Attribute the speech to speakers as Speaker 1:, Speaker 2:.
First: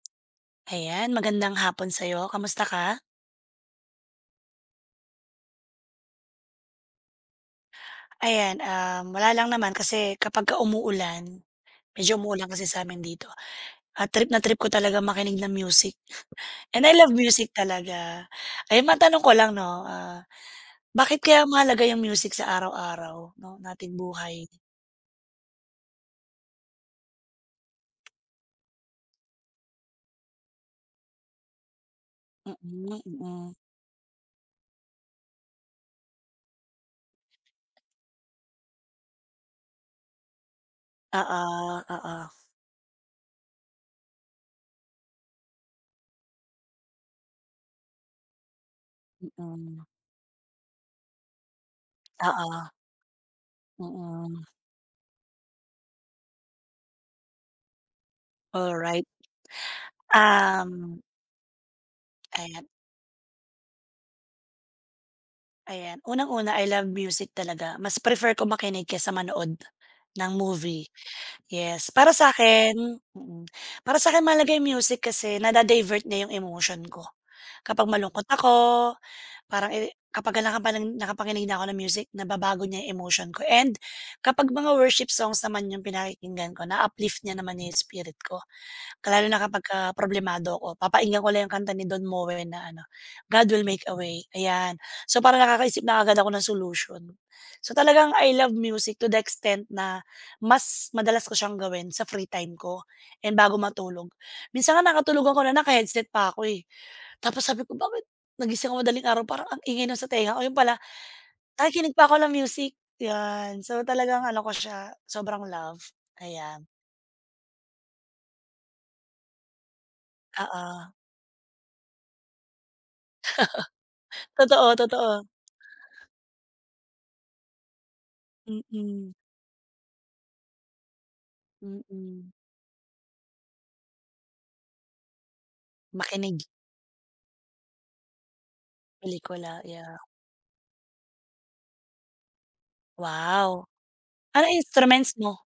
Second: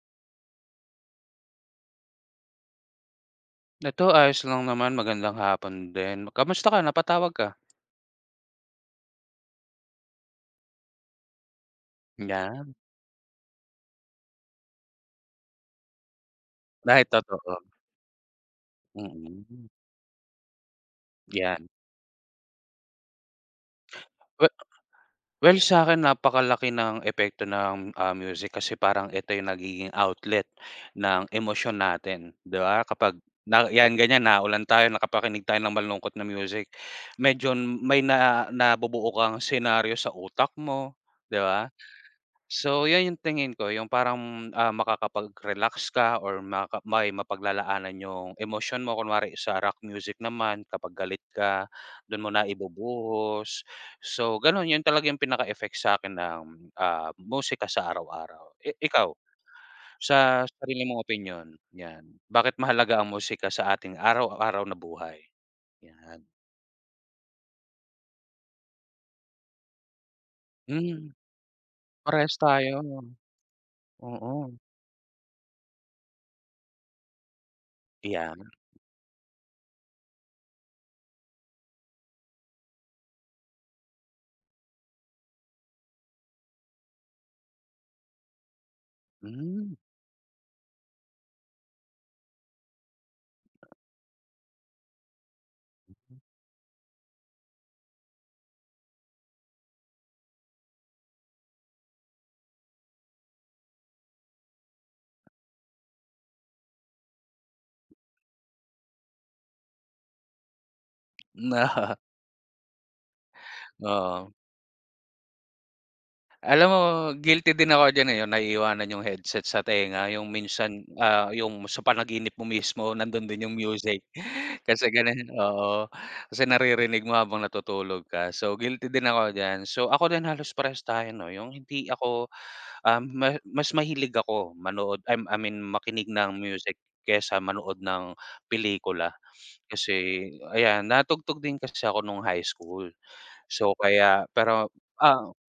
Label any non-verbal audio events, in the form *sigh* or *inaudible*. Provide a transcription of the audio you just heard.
Speaker 1: Ayan, magandang hapon sa'yo, kamusta ka?
Speaker 2: Ito ayos lang naman, magandang hapon din, kamusta ka, napatawag ka?
Speaker 1: Ayan, um, wala lang naman kasi kapagka umuulan, medyo umuulan kasi
Speaker 2: 'Yan.
Speaker 1: sa amin dito, ah, trip na trip ko talaga makinig ng music. And I
Speaker 2: Dahil
Speaker 1: love music
Speaker 2: totoo.
Speaker 1: talaga. Ayan matanong ko
Speaker 2: Mm
Speaker 1: lang
Speaker 2: mm.
Speaker 1: 'no, ah, bakit kaya
Speaker 2: 'Yan.
Speaker 1: mahalaga yung music sa araw-araw 'no nating buhay?
Speaker 2: We well sa'kin napakalaki ng epekto ng, ah, music kasi parang ito yung nagiging outlet ng emosyon natin, 'di ba
Speaker 1: Mm,
Speaker 2: kapag
Speaker 1: mm.
Speaker 2: na 'yan ganiyan naulan tayo nakapakinig tayo ng malungkot na music, medyo may na nabubuo kang senaryo sa utak mo,
Speaker 1: Oo,
Speaker 2: 'di ba?
Speaker 1: oo.
Speaker 2: So 'yan 'yung tingin ko 'yung parang, ah, makakapag-relax ka or makaka may mapaglalaanan 'yung emosyon mo, kunwari sa rock
Speaker 1: Mm.
Speaker 2: music naman kapag galit ka, dun mo na
Speaker 1: Oo.
Speaker 2: ibubuhos. So
Speaker 1: Mm.
Speaker 2: ganun yun talaga yung pinaka-effect sa'kin ng, ah, musika sa araw-araw. Eh,
Speaker 1: Alright.
Speaker 2: ikaw, sa sarili
Speaker 1: Um
Speaker 2: mong opinyon 'yan, bakit
Speaker 1: Ayan.
Speaker 2: mahalaga ang musika sa ating araw-araw na buhay?
Speaker 1: Ayan,
Speaker 2: Yan.
Speaker 1: unang-una, I love music talaga, mas prefer ko makinig kesa manood ng movie,
Speaker 2: Hmm,
Speaker 1: yes. Para
Speaker 2: parehas
Speaker 1: sa'kin
Speaker 2: tayo.
Speaker 1: mm, para sa'kin mahalaga
Speaker 2: Oo.
Speaker 1: 'yung music kasi nada-divert niya 'yung emotion ko kapag malungkot
Speaker 2: Iyan.
Speaker 1: ako, parang eri kapag nakapa nakapakinig na ako ng music nababago niya 'yung emotion ko, and kapag mga worship songs naman 'yung pinakikinggan ko na-uplift niya naman 'yung spirit ko. Lalo na
Speaker 2: Hmm.
Speaker 1: kapagka problemado ako papakinggan ko lang yung kanta ni Don Moen na ano, "God will make a way" ayan. So parang nakakaisip na kaagad ako ng solution. So talagang I love music to the extent na, mas madalas ko siyang gawin sa free time ko and bago matulog. Minsan nga nakatulogan ko na naka-headset pa ako, eh. Tapos sabi ko "Bakit, nagising ako madaling araw parang ang ingay nasa tenga ko." 'Yun pala, nakikinig pa ako ng music yan, so talagang
Speaker 2: Oo.
Speaker 1: ano ko siya sobrang love, ayan.
Speaker 2: Alam mo guilty din ako diyan, eh, 'yung naiiwanan 'yung headset sa tenga 'yung minsan,
Speaker 1: Oo.
Speaker 2: ah, 'yung sa panaginip mo mismo nandun din 'yung music,
Speaker 1: *laughs* Totoo,
Speaker 2: Tas ng ganun
Speaker 1: totoo.
Speaker 2: oo, kasi naririnig mo habang natutulog ka, so guilty din
Speaker 1: Mm.
Speaker 2: ako diyan. So ako din halos prarehas tayo 'no, 'yung hindi ako,
Speaker 1: Mm.
Speaker 2: ah, ma mas mahilig ako manood, ah, I mean makinig ng
Speaker 1: Makinig.
Speaker 2: music kesa manood ng pelikula.
Speaker 1: Pelikula, yeah.
Speaker 2: Kasi ayan natugtog din kasi ako nung high school,
Speaker 1: Wow!
Speaker 2: so kaya
Speaker 1: Anong
Speaker 2: pero,
Speaker 1: instruments
Speaker 2: ah
Speaker 1: mo?